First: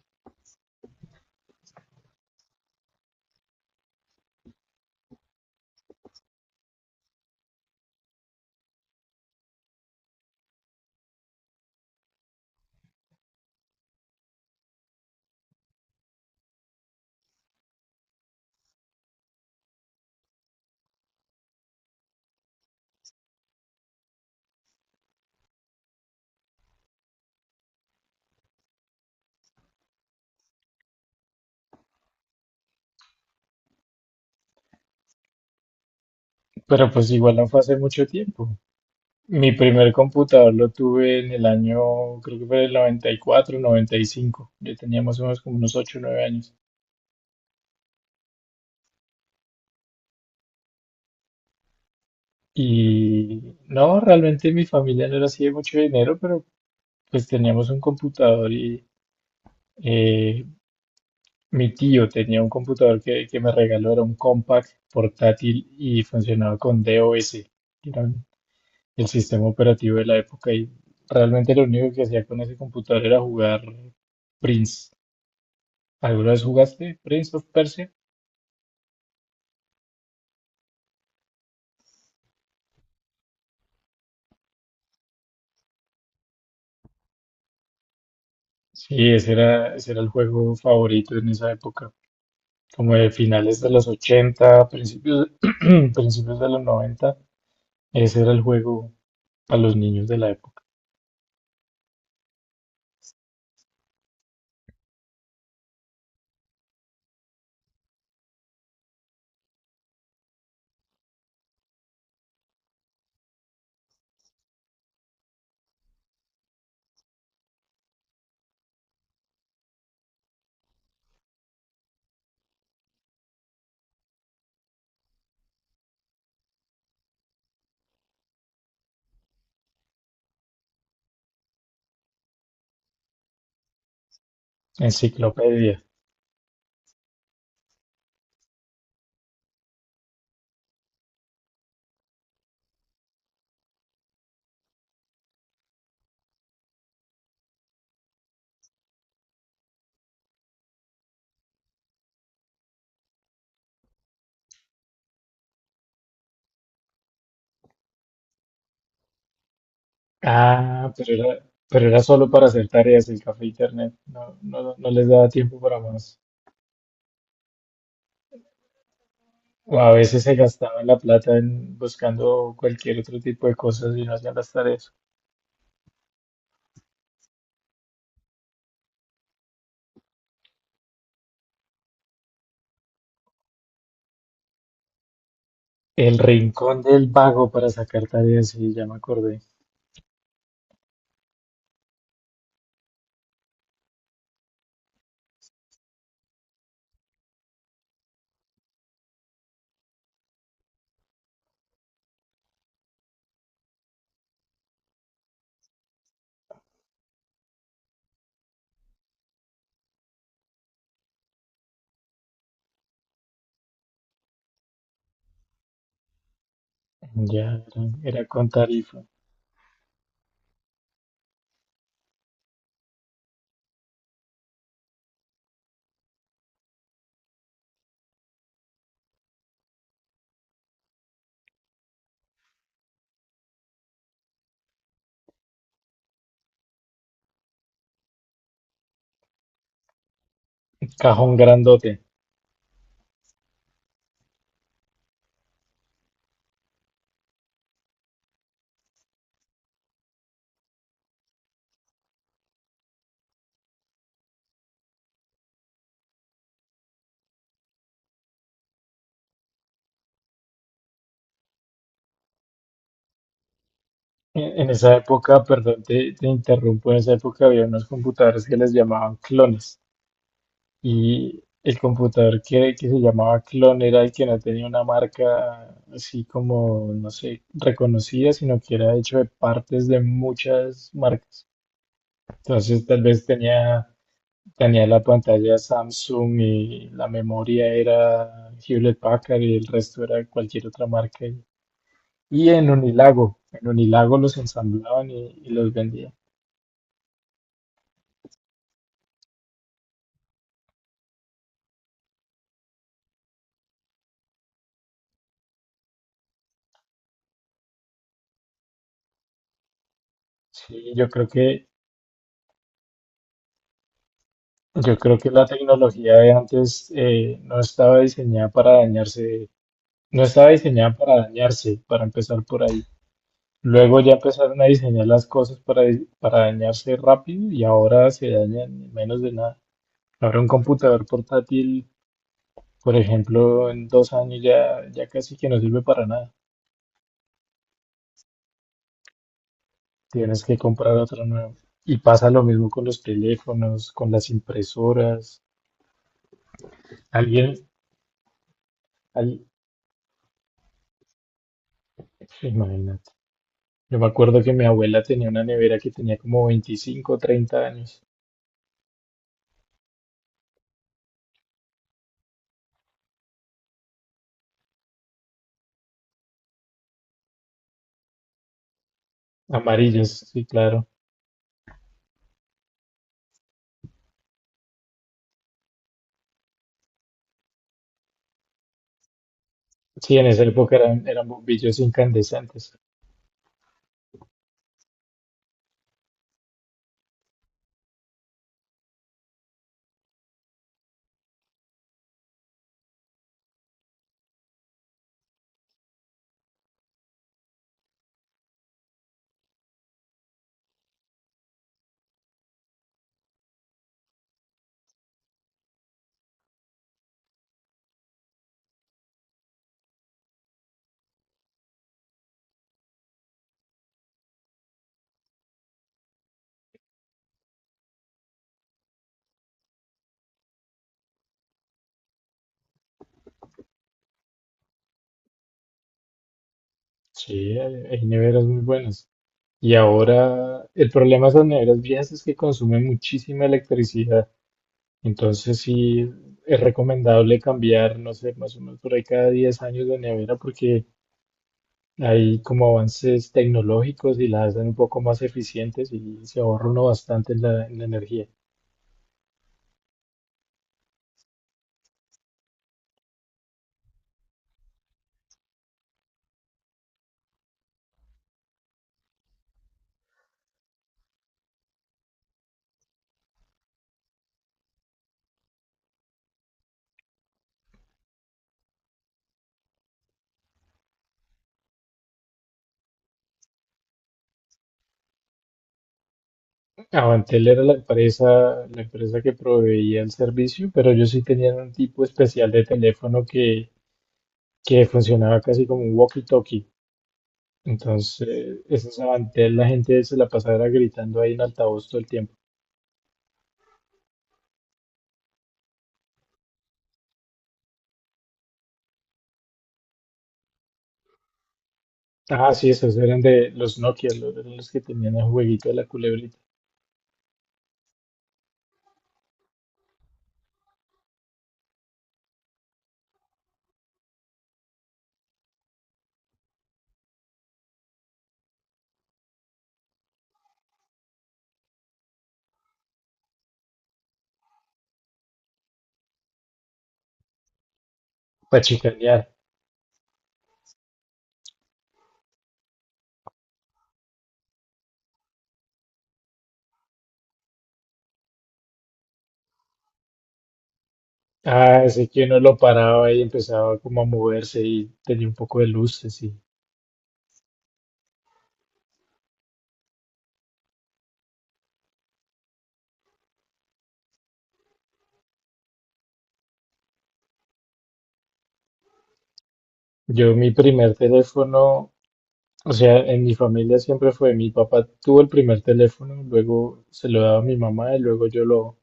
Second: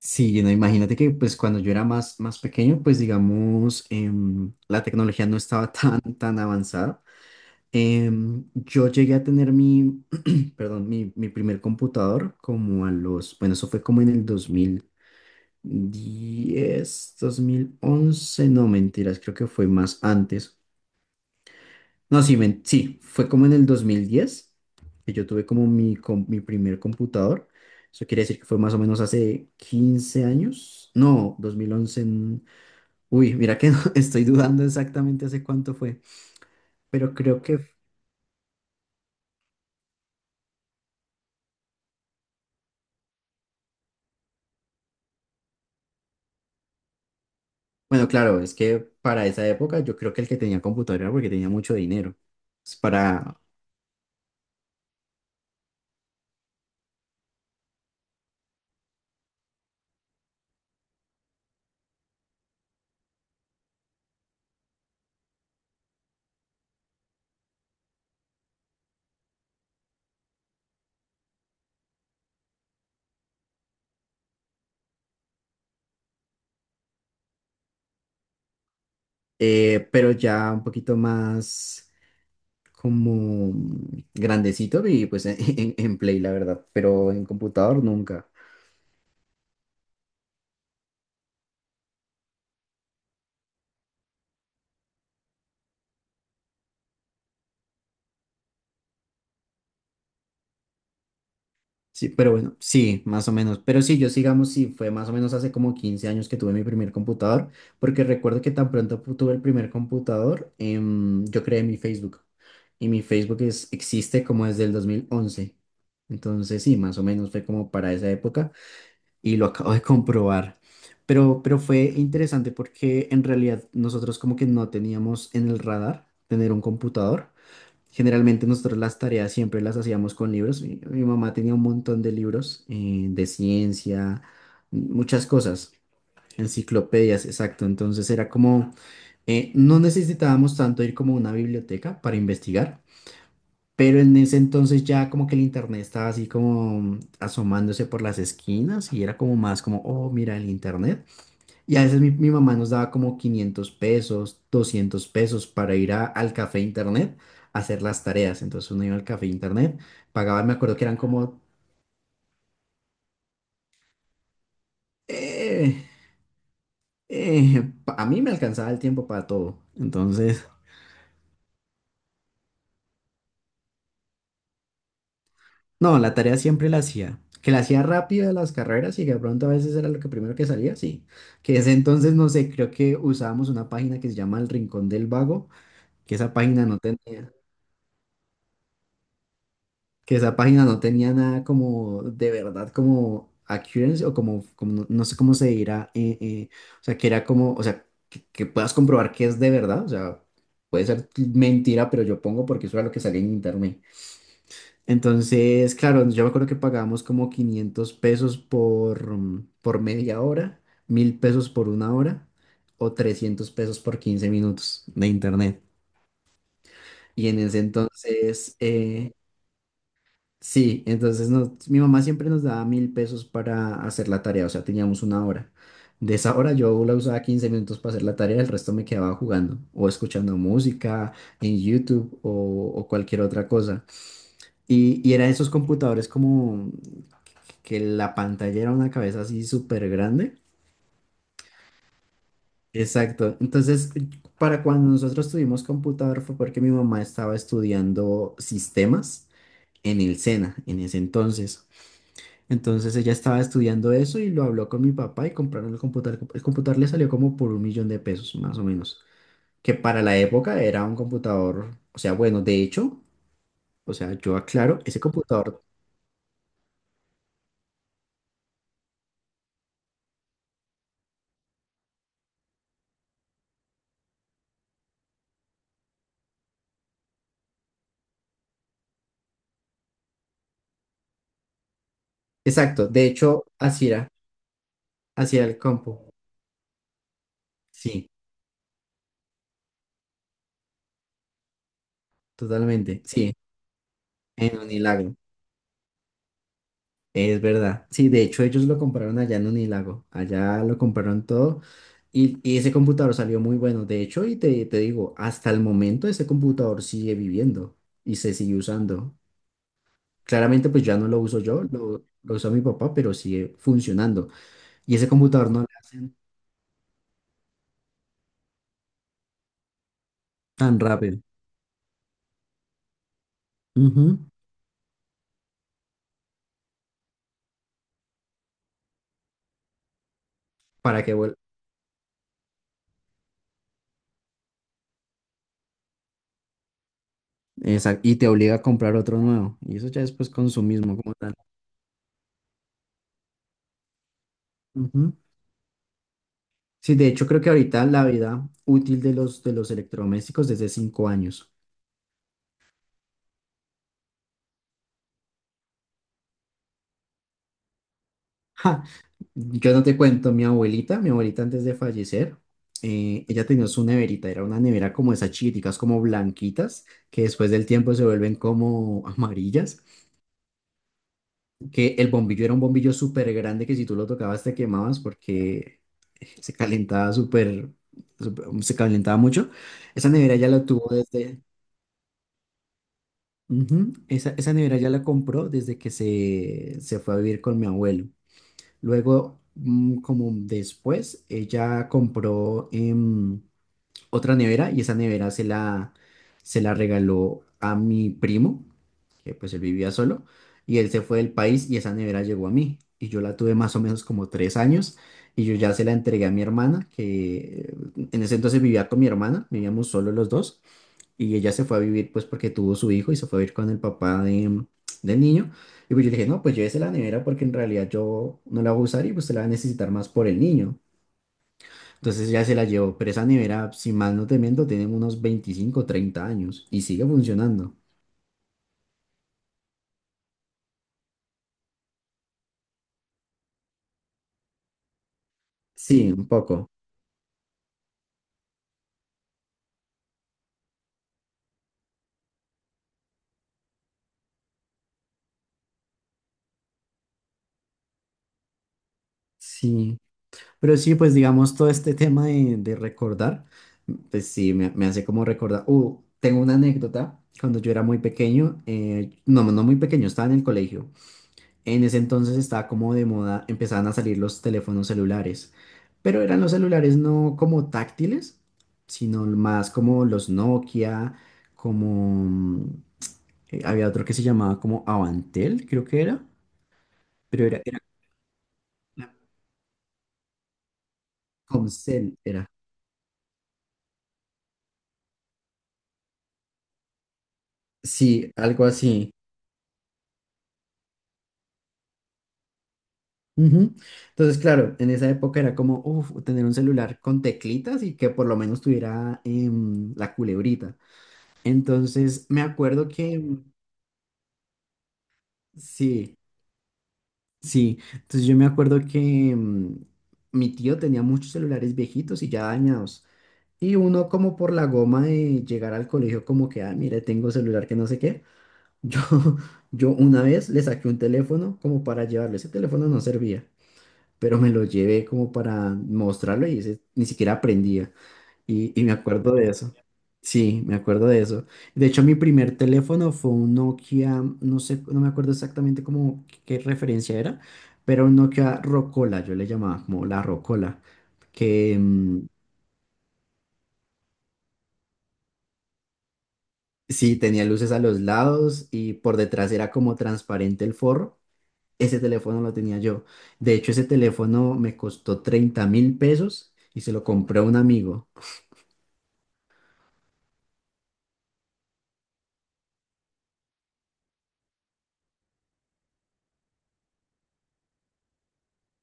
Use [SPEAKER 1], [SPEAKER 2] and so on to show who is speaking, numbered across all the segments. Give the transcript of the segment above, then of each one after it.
[SPEAKER 1] Sí, no, imagínate que pues cuando yo era más pequeño, pues digamos, la tecnología no estaba tan avanzada. Yo llegué a tener mi, perdón, mi primer computador como a los, bueno, eso fue como en el dos dos mil diez 2011 no, mentiras, creo que fue más antes. No, sí, sí, fue como en el 2010 que yo tuve como mi, mi primer computador. Eso quiere decir que fue más o menos hace 15 años. No, 2011. Uy, mira que no, estoy dudando exactamente hace cuánto fue,
[SPEAKER 2] Pero pues
[SPEAKER 1] pero
[SPEAKER 2] igual
[SPEAKER 1] creo
[SPEAKER 2] no fue
[SPEAKER 1] que,
[SPEAKER 2] hace mucho tiempo. Mi primer computador lo tuve en el año, creo que fue el 90 94 95. Ya teníamos unos como unos 8 o 9 años.
[SPEAKER 1] bueno, claro, es que para esa época yo creo que el que tenía computadora era porque tenía mucho dinero. Es Para,
[SPEAKER 2] Y no, realmente mi familia no era así de mucho dinero, pero pues teníamos un computador y eh, mi tío tenía un computador que me regaló, era un compact portátil y funcionaba con DOS, que era el sistema operativo de la época. Y realmente lo único que hacía con ese computador era jugar Prince. ¿Alguna vez jugaste Prince of Persia?
[SPEAKER 1] pero ya un poquito más como grandecito y pues en Play, la verdad, pero en computador nunca.
[SPEAKER 2] Sí, ese era el juego favorito en esa época, como de finales de los 80, principios, principios de los 90. Ese era el juego para los niños de la época.
[SPEAKER 1] Sí, pero bueno, sí, más o menos. Pero sí, yo sigamos, sí, fue más o menos hace como 15 años que tuve mi primer computador, porque recuerdo que tan pronto tuve el primer computador, yo creé mi Facebook. Y mi Facebook es, existe como desde el 2011. Entonces, sí, más o menos fue como para esa época y lo acabo de comprobar. Pero fue interesante porque en realidad nosotros como que no teníamos en el radar tener un computador. Generalmente nosotros las tareas siempre las hacíamos con libros. Mi mamá tenía un montón de libros de ciencia, muchas cosas,
[SPEAKER 2] Enciclopedia.
[SPEAKER 1] enciclopedias, exacto. Entonces era como, no necesitábamos tanto ir como a una biblioteca para investigar, pero en ese entonces ya como que el internet estaba así como asomándose por las esquinas y era como más como, oh, mira el internet. Y a veces mi mamá nos daba como 500 pesos, 200 pesos para ir al café internet a hacer las tareas. Entonces uno iba al café internet, pagaba, me acuerdo que
[SPEAKER 2] Ah,
[SPEAKER 1] eran
[SPEAKER 2] pero
[SPEAKER 1] como...
[SPEAKER 2] era, pero era solo para hacer tareas el café e internet. No, no, no les daba tiempo para
[SPEAKER 1] eh,
[SPEAKER 2] más.
[SPEAKER 1] a mí me alcanzaba el tiempo para todo.
[SPEAKER 2] O a veces se
[SPEAKER 1] Entonces,
[SPEAKER 2] gastaban la plata en buscando cualquier otro tipo de cosas y no hacían las tareas.
[SPEAKER 1] no, la tarea siempre la hacía. Que la hacía rápido de las carreras y que de pronto a veces era lo que primero que salía, sí. Que ese entonces, no sé, creo que usábamos una página que se llama El Rincón del Vago, que
[SPEAKER 2] El
[SPEAKER 1] esa página no
[SPEAKER 2] rincón del
[SPEAKER 1] tenía.
[SPEAKER 2] vago para sacar tareas, sí, ya me acordé.
[SPEAKER 1] que esa página no tenía nada como de verdad como accuracy o como, como no, no sé cómo se dirá, o sea, que era como, o sea, que puedas comprobar que es de verdad, o sea, puede ser mentira, pero yo pongo porque eso era lo que salía en internet. Entonces, claro, yo me acuerdo que pagábamos como 500 pesos por, por 1/2 hora, 1000 pesos por una hora o 300 pesos por 15 minutos de internet. Y en
[SPEAKER 2] Ya,
[SPEAKER 1] ese
[SPEAKER 2] era, era con
[SPEAKER 1] entonces,
[SPEAKER 2] tarifa.
[SPEAKER 1] sí, entonces mi mamá siempre nos daba 1000 pesos para hacer la tarea, o sea, teníamos una hora. De esa hora yo la usaba 15 minutos para hacer la tarea, el resto me quedaba jugando o escuchando música en YouTube o cualquier otra cosa. Y eran esos computadores como que la pantalla era una cabeza así súper grande.
[SPEAKER 2] Cajón grandote.
[SPEAKER 1] Exacto. Entonces, para cuando nosotros tuvimos computador fue porque mi mamá estaba estudiando sistemas en el SENA en ese entonces. Entonces ella estaba estudiando eso y lo habló con mi papá y compraron el computador. El computador le salió como por 1.000.000 de pesos, más o menos, que para la época era un computador, o sea, bueno, de hecho, o sea, yo
[SPEAKER 2] En
[SPEAKER 1] aclaro,
[SPEAKER 2] esa
[SPEAKER 1] ese
[SPEAKER 2] época,
[SPEAKER 1] computador,
[SPEAKER 2] perdón, te interrumpo, en esa época había unos computadores que les llamaban clones. Y el computador que se llamaba clon era el que no tenía una marca así como, no sé, reconocida, sino que era hecho de partes de muchas marcas. Entonces,
[SPEAKER 1] exacto,
[SPEAKER 2] tal
[SPEAKER 1] de
[SPEAKER 2] vez
[SPEAKER 1] hecho,
[SPEAKER 2] tenía, tenía la
[SPEAKER 1] así era
[SPEAKER 2] pantalla
[SPEAKER 1] el compu,
[SPEAKER 2] Samsung y la memoria
[SPEAKER 1] sí,
[SPEAKER 2] era Hewlett Packard y el resto era cualquier otra marca. Y
[SPEAKER 1] totalmente, sí,
[SPEAKER 2] En Unilago los
[SPEAKER 1] en
[SPEAKER 2] ensamblaban
[SPEAKER 1] Unilag.
[SPEAKER 2] y los vendían.
[SPEAKER 1] Es verdad. Sí, de hecho ellos lo compraron allá en Unilago. Allá lo compraron todo y ese computador salió muy bueno. De hecho, y te digo, hasta el momento ese computador sigue viviendo y se sigue usando. Claramente pues
[SPEAKER 2] Sí,
[SPEAKER 1] ya no lo uso yo, lo usa mi papá, pero sigue funcionando. Y
[SPEAKER 2] yo
[SPEAKER 1] ese
[SPEAKER 2] creo que la
[SPEAKER 1] computador no le
[SPEAKER 2] tecnología
[SPEAKER 1] hacen
[SPEAKER 2] de antes no estaba diseñada para dañarse, no estaba
[SPEAKER 1] tan
[SPEAKER 2] diseñada para
[SPEAKER 1] rápido.
[SPEAKER 2] dañarse, para empezar por ahí. Luego ya
[SPEAKER 1] Ujú.
[SPEAKER 2] empezaron a diseñar las cosas para, para dañarse rápido y ahora se dañan en menos de nada. Ahora un
[SPEAKER 1] Para
[SPEAKER 2] computador
[SPEAKER 1] que vuelva.
[SPEAKER 2] portátil, por ejemplo, en 2 años ya, ya casi que no sirve para nada.
[SPEAKER 1] Exacto. Y te obliga a comprar otro nuevo. Y eso ya es pues
[SPEAKER 2] Tienes que
[SPEAKER 1] consumismo
[SPEAKER 2] comprar
[SPEAKER 1] como
[SPEAKER 2] otra
[SPEAKER 1] tal.
[SPEAKER 2] nueva. Y pasa lo mismo con los teléfonos, con las impresoras.
[SPEAKER 1] Sí, de hecho creo que
[SPEAKER 2] Alguien,
[SPEAKER 1] ahorita la vida útil
[SPEAKER 2] al-
[SPEAKER 1] de los electrodomésticos es de 5 años.
[SPEAKER 2] imagínate. Yo me acuerdo que mi abuela tenía una nevera que tenía como 25 o 30 años.
[SPEAKER 1] Ja, yo no te cuento, mi abuelita antes de fallecer, ella tenía su neverita, era una nevera como esas chiquiticas, como blanquitas, que después del tiempo se vuelven como amarillas,
[SPEAKER 2] Amarillas, sí, claro.
[SPEAKER 1] que el bombillo era un bombillo súper grande que si tú lo tocabas te quemabas porque se calentaba súper, se calentaba mucho. Esa
[SPEAKER 2] Sí, en
[SPEAKER 1] nevera
[SPEAKER 2] esa
[SPEAKER 1] ya la
[SPEAKER 2] época
[SPEAKER 1] tuvo
[SPEAKER 2] eran
[SPEAKER 1] desde...
[SPEAKER 2] bombillos incandescentes.
[SPEAKER 1] Ujú. Esa nevera ya la compró desde que se fue a vivir con mi abuelo. Luego, como después, ella compró otra nevera y esa nevera se la regaló a mi primo, que pues él vivía solo, y él se fue del país y esa nevera llegó a mí. Y yo la tuve más o menos como 3 años y yo ya se la entregué a mi hermana, que en ese entonces vivía con mi hermana, vivíamos solo los dos. Y ella se fue a vivir, pues, porque tuvo su hijo y se fue a vivir con el papá de, del niño. Y pues yo le dije, no, pues llévese la nevera porque en realidad yo no la voy a usar y pues se la va a necesitar más por el niño. Entonces ya se la llevó, pero esa nevera, si mal no te miento, tiene unos 25 o 30 años y sigue
[SPEAKER 2] Sí, hay,
[SPEAKER 1] funcionando.
[SPEAKER 2] hay neveras muy buenas. Y ahora el problema de esas neveras viejas es que consumen muchísima electricidad. Entonces sí
[SPEAKER 1] Sí, un
[SPEAKER 2] es
[SPEAKER 1] poco.
[SPEAKER 2] recomendable cambiar, no sé, más o menos por ahí cada 10 años de nevera porque hay como avances tecnológicos y la hacen un poco más eficientes y se ahorra uno bastante en la energía.
[SPEAKER 1] Sí. Pero sí, pues digamos, todo este tema de recordar, pues sí, me hace como recordar. Tengo una anécdota. Cuando yo era muy pequeño, no, no muy pequeño, estaba en el colegio. En ese entonces estaba como de moda, empezaban a salir los teléfonos celulares, pero eran los celulares no como táctiles, sino más como los Nokia, como había otro que se llamaba como Avantel, creo que era, pero
[SPEAKER 2] Avantel era
[SPEAKER 1] era
[SPEAKER 2] la empresa que proveía el servicio, pero ellos sí tenían un tipo
[SPEAKER 1] Comcel, era.
[SPEAKER 2] especial de teléfono que funcionaba casi como un walkie-talkie.
[SPEAKER 1] Sí,
[SPEAKER 2] Entonces,
[SPEAKER 1] algo
[SPEAKER 2] esos
[SPEAKER 1] así.
[SPEAKER 2] Avantel, la gente se la pasaba gritando ahí en altavoz todo el tiempo.
[SPEAKER 1] Ujú. Entonces, claro, en esa época era como, uff, tener un celular con teclitas y que por lo menos tuviera la culebrita. Entonces, me
[SPEAKER 2] Ah, sí,
[SPEAKER 1] acuerdo
[SPEAKER 2] esos
[SPEAKER 1] que,
[SPEAKER 2] eran de los Nokia, los, eran los que tenían el jueguito de la
[SPEAKER 1] sí,
[SPEAKER 2] culebrita,
[SPEAKER 1] sí, entonces yo me acuerdo que mi tío tenía muchos celulares viejitos y ya dañados. Y uno como por la goma de llegar al colegio como que, ah, mire, tengo celular que no sé qué. Yo, yo una vez le saqué un teléfono como para llevarlo. Ese teléfono no servía, pero me lo llevé como para mostrarlo y ese ni siquiera aprendía.
[SPEAKER 2] para
[SPEAKER 1] Y me
[SPEAKER 2] chicanear.
[SPEAKER 1] acuerdo de eso. Sí, me acuerdo de eso. De hecho, mi primer teléfono fue un Nokia, no sé, no me acuerdo exactamente cómo, qué referencia era, pero un Nokia Rocola, yo le llamaba como la Rocola, que
[SPEAKER 2] Ah, ese que uno lo paraba y empezaba como a moverse y tenía un poco de luces y...
[SPEAKER 1] sí tenía luces a los lados y por detrás era como transparente el forro. Ese teléfono lo tenía yo. De hecho, ese teléfono me costó 30.000 pesos y se lo compré a un amigo.
[SPEAKER 2] Yo mi primer teléfono, o sea, en mi familia siempre fue, mi papá tuvo el primer teléfono, luego se lo daba a mi mamá y luego yo lo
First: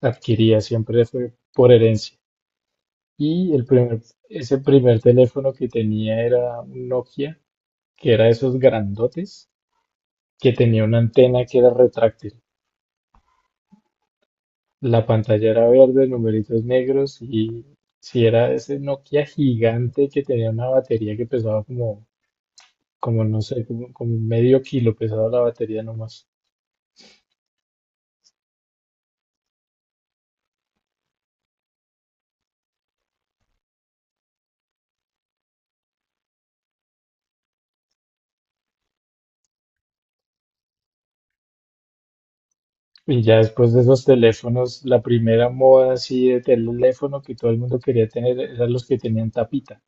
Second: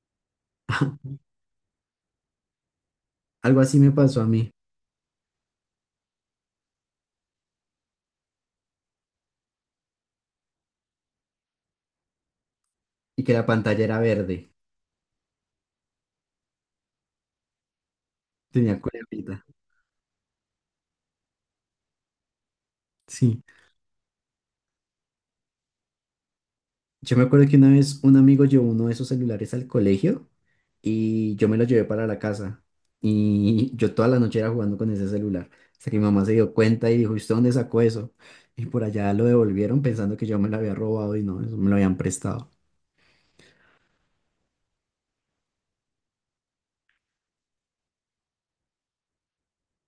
[SPEAKER 2] adquiría, siempre fue por herencia. Y
[SPEAKER 1] Algo
[SPEAKER 2] el
[SPEAKER 1] así me
[SPEAKER 2] primer,
[SPEAKER 1] pasó a mí.
[SPEAKER 2] ese primer teléfono que tenía era un Nokia, que era esos grandotes, que tenía una antena que era retráctil.
[SPEAKER 1] Y que la pantalla era verde.
[SPEAKER 2] La pantalla era verde, numeritos negros y si era ese
[SPEAKER 1] Tenía
[SPEAKER 2] Nokia
[SPEAKER 1] cuerpita.
[SPEAKER 2] gigante que tenía una batería que pesaba como, como no
[SPEAKER 1] Sí,
[SPEAKER 2] sé, como, como medio kilo pesaba la batería nomás.
[SPEAKER 1] yo me acuerdo que una vez un amigo llevó uno de esos celulares al colegio y yo me lo llevé para la casa y yo toda la noche era jugando con ese celular hasta que mi mamá se dio cuenta y dijo, ¿usted dónde sacó eso? Y por allá lo devolvieron pensando que yo me lo había robado y no, eso me lo habían prestado.
[SPEAKER 2] Y ya después de esos teléfonos, la primera moda así de teléfono que todo el mundo quería tener eran los que tenían tapita.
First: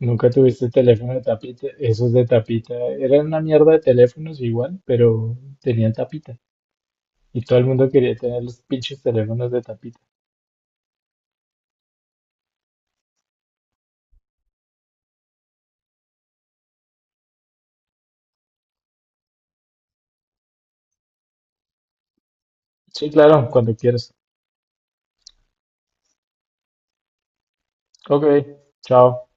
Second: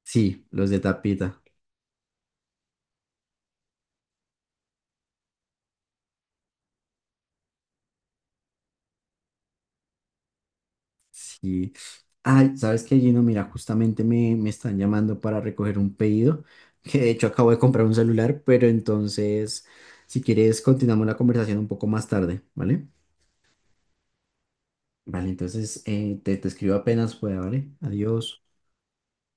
[SPEAKER 2] Nunca
[SPEAKER 1] Sí,
[SPEAKER 2] tuviste
[SPEAKER 1] los de
[SPEAKER 2] teléfono de
[SPEAKER 1] tapita,
[SPEAKER 2] tapita, esos de tapita eran una mierda de teléfonos igual, pero tenían tapita. Y todo el mundo quería tener los pinches teléfonos de tapita.
[SPEAKER 1] sí. Ay, ¿sabes qué, Gino? Mira, justamente me, me están llamando para recoger un pedido, que de hecho acabo de comprar un celular, pero entonces, si quieres, continuamos la conversación un poco más tarde, ¿vale?
[SPEAKER 2] Sí, claro, cuando quieras.
[SPEAKER 1] Vale, entonces te, te escribo apenas pueda, ¿vale?
[SPEAKER 2] Ok,
[SPEAKER 1] Adiós.
[SPEAKER 2] chao.